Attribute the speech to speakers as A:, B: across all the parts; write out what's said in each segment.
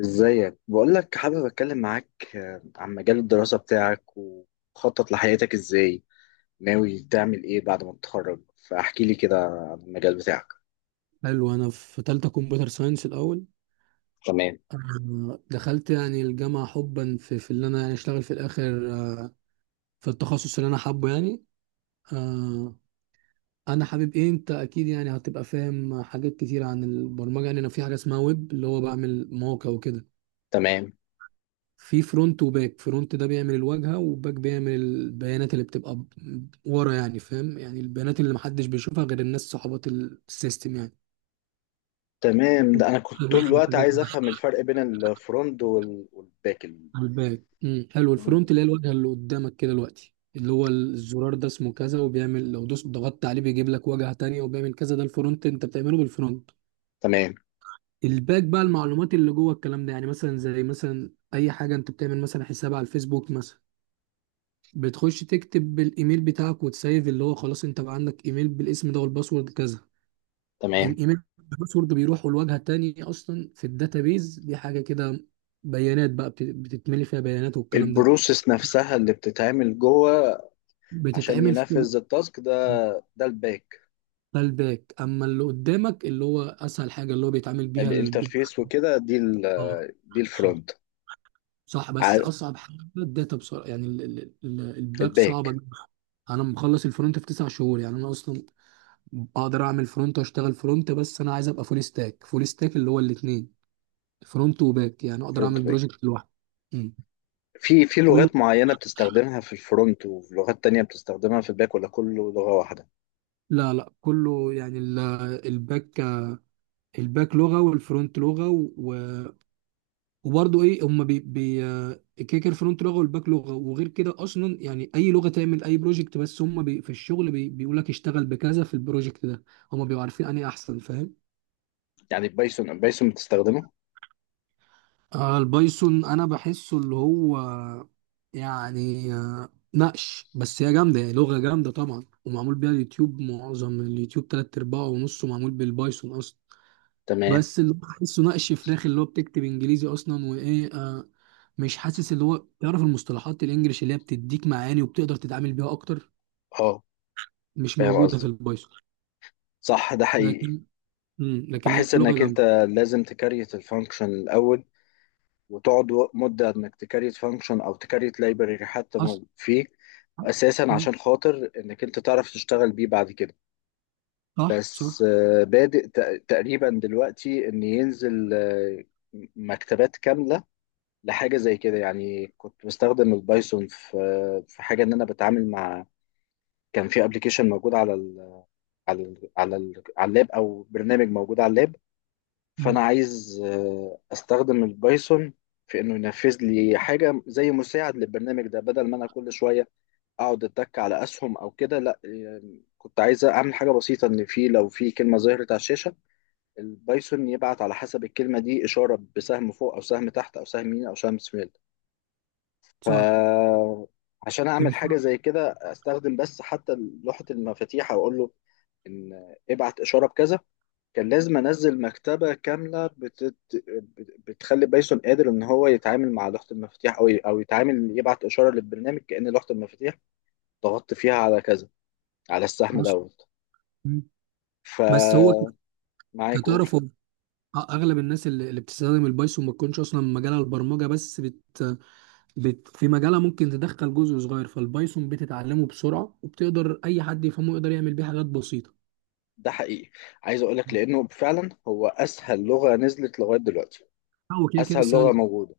A: ازيك؟ بقول لك حابب اتكلم معاك عن مجال الدراسة بتاعك وخطط لحياتك ازاي؟ ناوي تعمل ايه بعد ما تتخرج؟ فاحكي لي كده عن المجال بتاعك.
B: حلو، انا في تالتة كمبيوتر ساينس الاول.
A: تمام،
B: دخلت يعني الجامعة حبا في اللي انا يعني اشتغل في الاخر، في التخصص اللي انا حابه يعني. آه، انا حابب ايه، انت اكيد يعني هتبقى فاهم حاجات كتير عن البرمجة. يعني انا في حاجة اسمها ويب، اللي هو بعمل مواقع وكده.
A: تمام،
B: في فرونت وباك. فرونت ده بيعمل الواجهة، وباك بيعمل البيانات اللي بتبقى ورا، يعني فاهم، يعني البيانات اللي محدش بيشوفها غير الناس صحابات السيستم.
A: تمام. ده انا كنت طول الوقت
B: يعني
A: عايز افهم الفرق بين الفرونت والباك.
B: على الباك، حلو،
A: الفرونت-
B: الفرونت اللي هي الواجهه اللي قدامك كده دلوقتي، اللي هو الزرار ده اسمه كذا وبيعمل، لو دوس ضغطت عليه بيجيب لك واجهه تانية وبيعمل كذا. ده الفرونت، انت بتعمله بالفرونت.
A: تمام،
B: الباك بقى المعلومات اللي جوه الكلام ده. يعني مثلا، زي مثلا اي حاجه انت بتعمل، مثلا حساب على الفيسبوك مثلا. بتخش تكتب بالايميل بتاعك وتسيف، اللي هو خلاص انت بقى عندك ايميل بالاسم ده والباسورد كذا.
A: تمام.
B: الايميل الباسورد بيروح والواجهه التانية اصلا في الداتابيز دي، حاجه كده، بيانات بقى بتتملي فيها بيانات والكلام ده.
A: البروسيس نفسها اللي بتتعمل جوه عشان
B: بتتعمل في.
A: ينفذ التاسك ده، ده الباك.
B: ده الباك. اما اللي قدامك اللي هو اسهل حاجه، اللي هو بيتعامل بيها
A: الانترفيس وكده
B: اه،
A: دي الفرونت.
B: صح. بس
A: عار-
B: اصعب حاجه الداتا بسرعه يعني، الباك صعبه
A: الباك.
B: جداً. انا مخلص الفرونت في 9 شهور. يعني انا اصلا اقدر اعمل فرونت واشتغل فرونت، بس انا عايز ابقى فول ستاك. فول ستاك اللي هو الاثنين، فرونت وباك، يعني اقدر اعمل
A: فرونت باك.
B: بروجكت لوحدي. أمم.
A: في
B: قول لي.
A: لغات معينة بتستخدمها في الفرونت ولغات تانية بتستخدمها في الباك ولا كله لغة واحدة؟
B: لا لا، كله يعني الباك الباك لغه والفرونت لغه. وبرضه ايه، هم بي كده كده الفرونت لغه والباك لغه. وغير كده اصلا يعني اي لغه تعمل اي بروجكت، بس هم بي في الشغل، بي بيقول لك اشتغل بكذا في البروجكت ده. هم بيبقوا عارفين انهي احسن، فاهم.
A: يعني بايثون بايثون بتستخدمه؟
B: آه، البايثون انا بحسه اللي هو يعني، نقش. بس هي جامده يعني، لغه جامده طبعا، ومعمول بيها اليوتيوب، معظم اليوتيوب تلات ارباعه ونصه معمول بالبايثون اصلا.
A: تمام.
B: بس اللي بحسه نقش فراخ، اللي هو بتكتب انجليزي اصلا. وايه، مش حاسس اللي هو تعرف المصطلحات الانجليش اللي هي بتديك معاني وبتقدر تتعامل بيها اكتر.
A: اه،
B: مش
A: فاهم
B: موجوده في
A: قصدي،
B: البايثون.
A: صح، ده حقيقي.
B: لكن لكن هي
A: بحس
B: لغه
A: انك انت
B: جامده.
A: لازم تكريت الفانكشن الاول، وتقعد مدة انك تكريت فانكشن او تكريت لايبرري حتى ما
B: اصلا.
A: فيه اساسا
B: مم.
A: عشان خاطر انك انت تعرف تشتغل بيه بعد كده.
B: صح،
A: بس
B: صح.
A: بادئ تقريبا دلوقتي ان ينزل مكتبات كاملة لحاجة زي كده. يعني كنت بستخدم البايثون في في حاجة ان انا بتعامل مع، كان في ابلكيشن موجود على اللاب، او برنامج موجود على اللاب. فانا
B: مم.
A: عايز استخدم البايثون في انه ينفذ لي حاجة زي مساعد للبرنامج ده، بدل ما انا كل شوية اقعد اتك على اسهم او كده. لا يعني كنت عايز اعمل حاجة بسيطة، ان في، لو في كلمة ظهرت على الشاشة البايثون يبعت على حسب الكلمة دي إشارة بسهم فوق او سهم تحت او سهم يمين او سهم شمال.
B: صح،
A: فعشان اعمل حاجه
B: تنفع.
A: زي كده استخدم بس حتى لوحه المفاتيح، او اقول له ان ابعت اشاره بكذا. كان لازم انزل مكتبه كامله بتخلي بايثون قادر ان هو يتعامل مع لوحه المفاتيح، او يتعامل يبعت اشاره للبرنامج كأن لوحه المفاتيح ضغطت فيها على كذا، على السهم
B: اصلا.
A: دوت.
B: مم. بس هو
A: فمعاك. قول.
B: كتعرف هو، اغلب الناس اللي بتستخدم البايثون ما تكونش اصلا مجالها البرمجه، بس في مجالها ممكن تدخل جزء صغير فالبايثون، بتتعلمه بسرعه وبتقدر اي حد يفهمه يقدر يعمل بيه حاجات بسيطه.
A: ده حقيقي، عايز اقول لك
B: مم.
A: لانه فعلا هو اسهل لغه نزلت لغايه دلوقتي.
B: هو كده كده
A: اسهل لغه
B: سهل.
A: موجوده.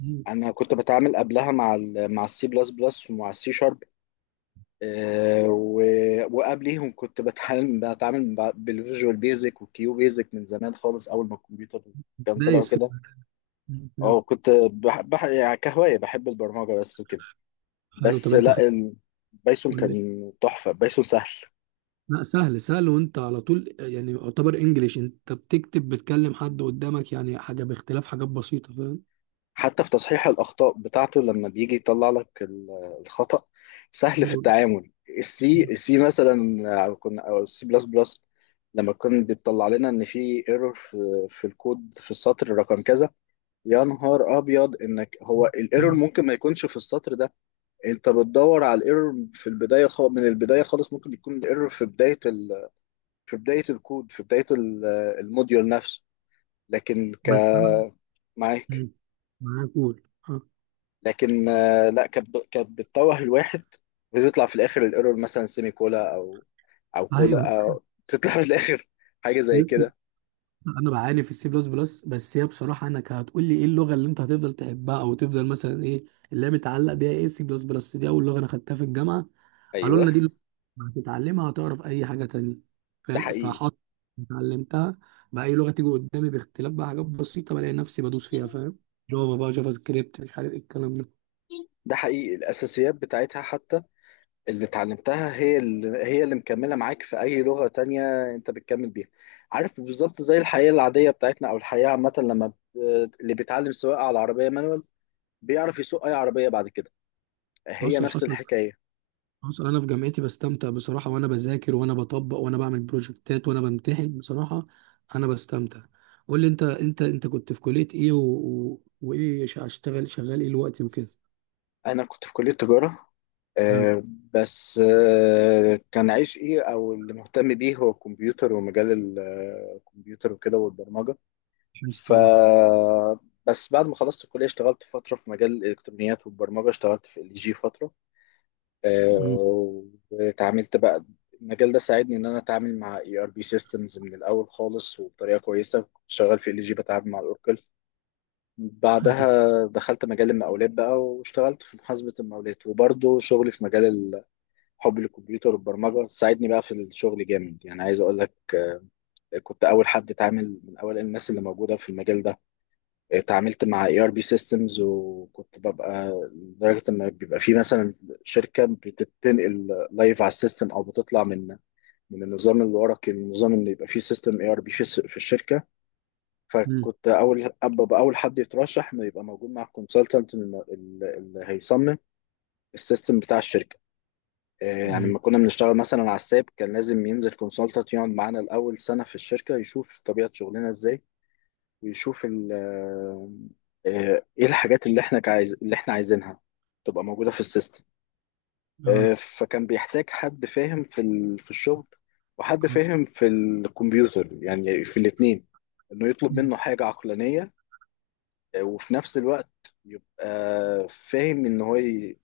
B: مم.
A: انا كنت بتعامل قبلها مع C++ ومع C#، وقبليهم كنت بتعامل بالفيجوال بيزك والكيو بيزك من زمان خالص، اول ما الكمبيوتر كان طلع
B: دايس في.
A: كده.
B: مم.
A: اه كنت بح بح يعني كهواية بحب البرمجة بس وكده.
B: حلو، طب
A: بس
B: انت
A: لا،
B: خدت
A: البايثون
B: ولا ايه؟
A: كان تحفة، بايثون سهل.
B: لا، سهل سهل، وانت على طول يعني يعتبر انجليش، انت بتكتب بتكلم حد قدامك يعني، حاجه باختلاف حاجات بسيطه، فاهم.
A: حتى في تصحيح الأخطاء بتاعته لما بيجي يطلع لك الخطأ، سهل في
B: حلو ده.
A: التعامل. السي مثلا، أو C++، لما كان بيطلع لنا إن في ايرور في الكود في السطر رقم كذا، يا نهار أبيض إنك هو الايرور
B: مم.
A: ممكن ما يكونش في السطر ده. أنت بتدور على الايرور في البداية، من البداية خالص. ممكن يكون الايرور في بداية في بداية الكود، في بداية الموديول نفسه. لكن ك
B: بس انا،
A: معاك.
B: مم، معاك. قول. اه.
A: لكن لا، كانت كانت بتتوه الواحد وتطلع في الاخر الايرور مثلا سيمي كولا، او
B: ايوه.
A: كولا، او تطلع في الاخر حاجه زي كده.
B: انا بعاني في السي بلس بلس. بس هي بصراحه، انك هتقول لي ايه اللغه اللي انت هتفضل تحبها او تفضل مثلا، ايه اللي هي متعلق بيها. ايه، السي بلس بلس دي اول لغه انا خدتها في الجامعه. قالوا
A: ايوه.
B: لنا دي اللغة، هتتعلمها هتعرف اي حاجه تانية،
A: ده
B: فاهم.
A: حقيقي،
B: فحط اتعلمتها. بقى اي لغه تيجي قدامي باختلاف بقى حاجات بسيطه، بلاقي نفسي بدوس فيها، فاهم. جافا، بقى جافا سكريبت، مش عارف ايه الكلام ده.
A: ده حقيقي الاساسيات بتاعتها حتى اللي اتعلمتها، هي اللي مكمله معاك في اي لغه تانية انت بتكمل بيها. عارف بالظبط، زي الحياه العاديه بتاعتنا او الحياه عامه، لما اللي بيتعلم سواقه على عربيه مانوال بيعرف يسوق اي عربيه بعد كده. هي
B: حصل،
A: نفس
B: حصل،
A: الحكايه.
B: حصل. انا في جامعتي بستمتع بصراحه، وانا بذاكر وانا بطبق وانا بعمل بروجكتات وانا بمتحن بصراحه، انا بستمتع. قول لي، انت كنت في كليه ايه وايه، هشتغل شغال ايه الوقت وكده.
A: انا كنت في كليه تجاره،
B: مم.
A: آه، بس كان عايش ايه او اللي مهتم بيه هو الكمبيوتر ومجال الكمبيوتر وكده والبرمجه.
B: حسيت.
A: ف
B: اه.
A: بس بعد ما خلصت الكليه اشتغلت فتره في مجال الالكترونيات والبرمجه، اشتغلت في LG فتره، آه،
B: مم.
A: واتعاملت بقى. المجال ده ساعدني ان انا اتعامل مع ERP سيستمز من الاول خالص وبطريقه كويسه. كنت شغال في LG بتعامل مع الاوركل. بعدها دخلت مجال المقاولات بقى، واشتغلت في محاسبة المقاولات، وبرضه شغلي في مجال حب للكمبيوتر والبرمجة ساعدني بقى في الشغل جامد. يعني عايز أقول لك، كنت أول حد اتعامل من أوائل الناس اللي موجودة في المجال ده. اتعاملت مع ERP سيستمز، وكنت ببقى لدرجة إن بيبقى في مثلا شركة بتنقل لايف على السيستم، أو بتطلع من النظام الورقي للنظام إن يبقى فيه سيستم ERP في في الشركة.
B: مم.
A: فكنت اول ابقى اول حد يترشح انه يبقى موجود مع الكونسلتنت اللي هيصمم السيستم بتاع الشركه. يعني
B: ايوه.
A: لما كنا بنشتغل مثلا على الساب كان لازم ينزل كونسلتنت يقعد معانا الاول سنه في الشركه يشوف طبيعه شغلنا ازاي، ويشوف ايه الحاجات اللي احنا عايزينها تبقى موجوده في السيستم.
B: اه.
A: فكان بيحتاج حد فاهم في الشغل وحد
B: حصل.
A: فاهم في الكمبيوتر، يعني في الاثنين، انه يطلب
B: مم.
A: منه حاجه عقلانيه، وفي نفس الوقت يبقى فاهم ان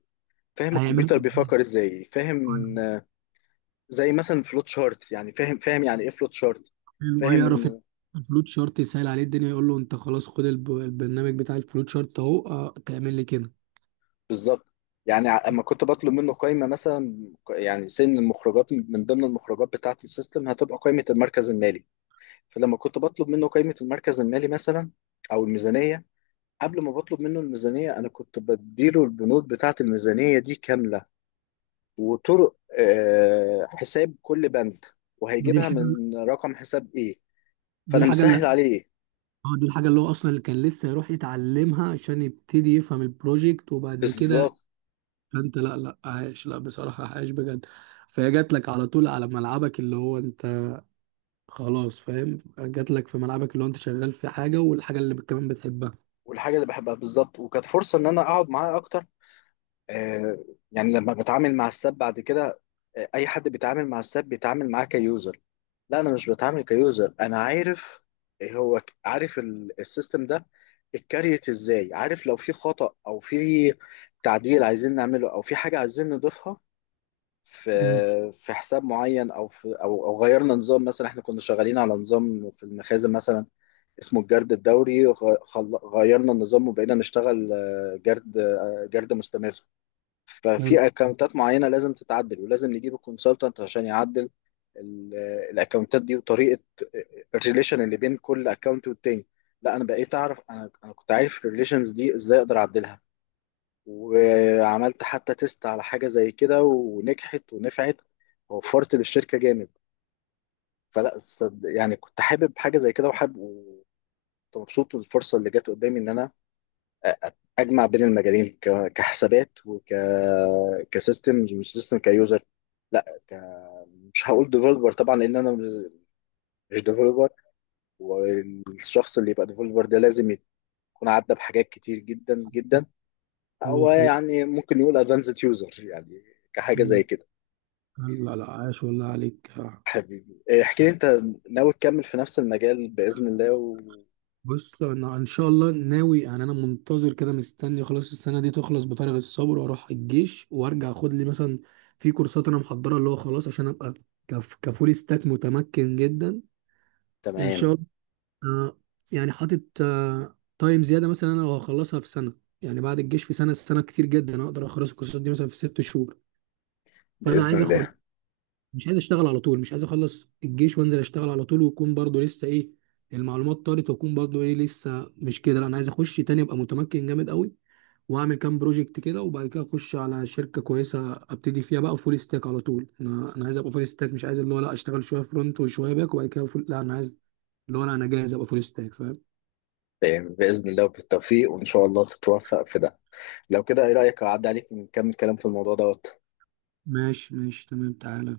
A: فاهم
B: هيعملها
A: الكمبيوتر
B: ازاي.
A: بيفكر ازاي.
B: حلو.
A: فاهم، زي مثلا فلوت شارت، يعني فاهم فاهم يعني ايه فلوت شارت،
B: حلو. اه
A: فاهم
B: يعرف
A: ان،
B: الفلوت شارت يسهل عليه الدنيا. يقول له انت خلاص، خد البرنامج بتاع الفلوت شارت اهو، اه، تعمل لي كده.
A: بالظبط. يعني اما كنت بطلب منه قائمه مثلا، يعني سن المخرجات، من ضمن المخرجات بتاعه السيستم هتبقى قائمه المركز المالي. فلما كنت بطلب منه قائمه المركز المالي مثلا او الميزانيه، قبل ما بطلب منه الميزانيه انا كنت بديله البنود بتاعه الميزانيه دي كامله، وطرق حساب كل بند
B: دي
A: وهيجيبها
B: الحاجه
A: من رقم حساب ايه.
B: دي
A: فانا
B: الحاجه اللي
A: مسهل عليه،
B: دي الحاجة اللي هو أصلا، اللي كان لسه يروح يتعلمها عشان يبتدي يفهم البروجكت، وبعد كده.
A: بالظبط.
B: أنت، لا لا، عايش، لا بصراحة، عايش بجد. فهي جات لك على طول، على ملعبك اللي هو أنت، خلاص فاهم، جات لك في ملعبك اللي هو أنت شغال في حاجة، والحاجة اللي كمان بتحبها.
A: والحاجه اللي بحبها بالظبط، وكانت فرصه ان انا اقعد معاه اكتر. آه، يعني لما بتعامل مع الساب بعد كده، اي حد بيتعامل مع الساب بيتعامل معاه كيوزر، لا انا مش بتعامل كيوزر، انا عارف. هو عارف السيستم ده اتكريت ازاي، عارف لو في خطأ او في تعديل عايزين نعمله، او في حاجه عايزين نضيفها في
B: امم
A: حساب معين، او في او او غيرنا نظام مثلا. احنا كنا شغالين على نظام في المخازن مثلا اسمه الجرد الدوري، غيرنا النظام وبقينا نشتغل جرد مستمر.
B: حلو،
A: ففي اكونتات معينه لازم تتعدل، ولازم نجيب الكونسلتنت عشان يعدل الاكونتات دي وطريقه الريليشن اللي بين كل اكونت والتاني. لا انا بقيت اعرف، انا كنت عارف الريليشنز دي ازاي اقدر اعدلها، وعملت حتى تيست على حاجة زي كده ونجحت ونفعت، ووفرت للشركة جامد. يعني كنت حابب حاجة زي كده، وحابب وكنت مبسوط بالفرصة اللي جت قدامي إن أنا أ- أ- أجمع بين المجالين، كحسابات كسيستم، مش سيستم كيوزر، لا مش هقول ديفلوبر طبعا، لأن أنا مش ديفلوبر. والشخص اللي يبقى ديفلوبر ده لازم يكون عدى بحاجات كتير جدا جدا.
B: اللي هو
A: هو
B: خلاص.
A: يعني ممكن يقول ادفانسد يوزر، يعني كحاجة زي
B: أمم.
A: كده.
B: حلو. لا لا، عايش والله عليك.
A: حبيبي إيه، احكي لي انت ناوي تكمل في نفس المجال بإذن الله
B: بص، انا ان شاء الله ناوي يعني، انا منتظر كده مستني خلاص السنه دي تخلص بفارغ الصبر، واروح الجيش وارجع اخد لي مثلا في كورسات انا محضرها، اللي هو خلاص عشان ابقى كفول ستاك متمكن جدا. ان
A: تمام
B: شاء الله. آه، يعني حاطط تايم زياده مثلا، انا هخلصها في سنه. يعني بعد الجيش في سنه. سنه كتير جدا، اقدر اخلص الكورسات دي مثلا في 6 شهور. فانا
A: بإذن
B: عايز اخد،
A: الله.
B: مش عايز اشتغل على طول، مش عايز اخلص الجيش وانزل اشتغل على طول ويكون برضو لسه ايه. المعلومات طارت، واكون برضو ايه لسه مش كده. لا انا عايز اخش تاني ابقى متمكن جامد قوي، واعمل كام بروجكت كده، وبعد كده اخش على شركه كويسه ابتدي فيها بقى فول ستاك على طول. انا عايز ابقى فول ستاك، مش عايز اللي هو لا اشتغل شويه فرونت وشويه باك وبعد كده فول. لا، انا عايز، اللي هو لا، انا جاهز ابقى فول ستاك، فاهم.
A: تمام بإذن الله وبالتوفيق، وإن شاء الله تتوفق في ده. لو كده ايه رأيك اعدي عليك ونكمل كلام في الموضوع دوت.
B: ماشي ماشي، تمام، تعالى.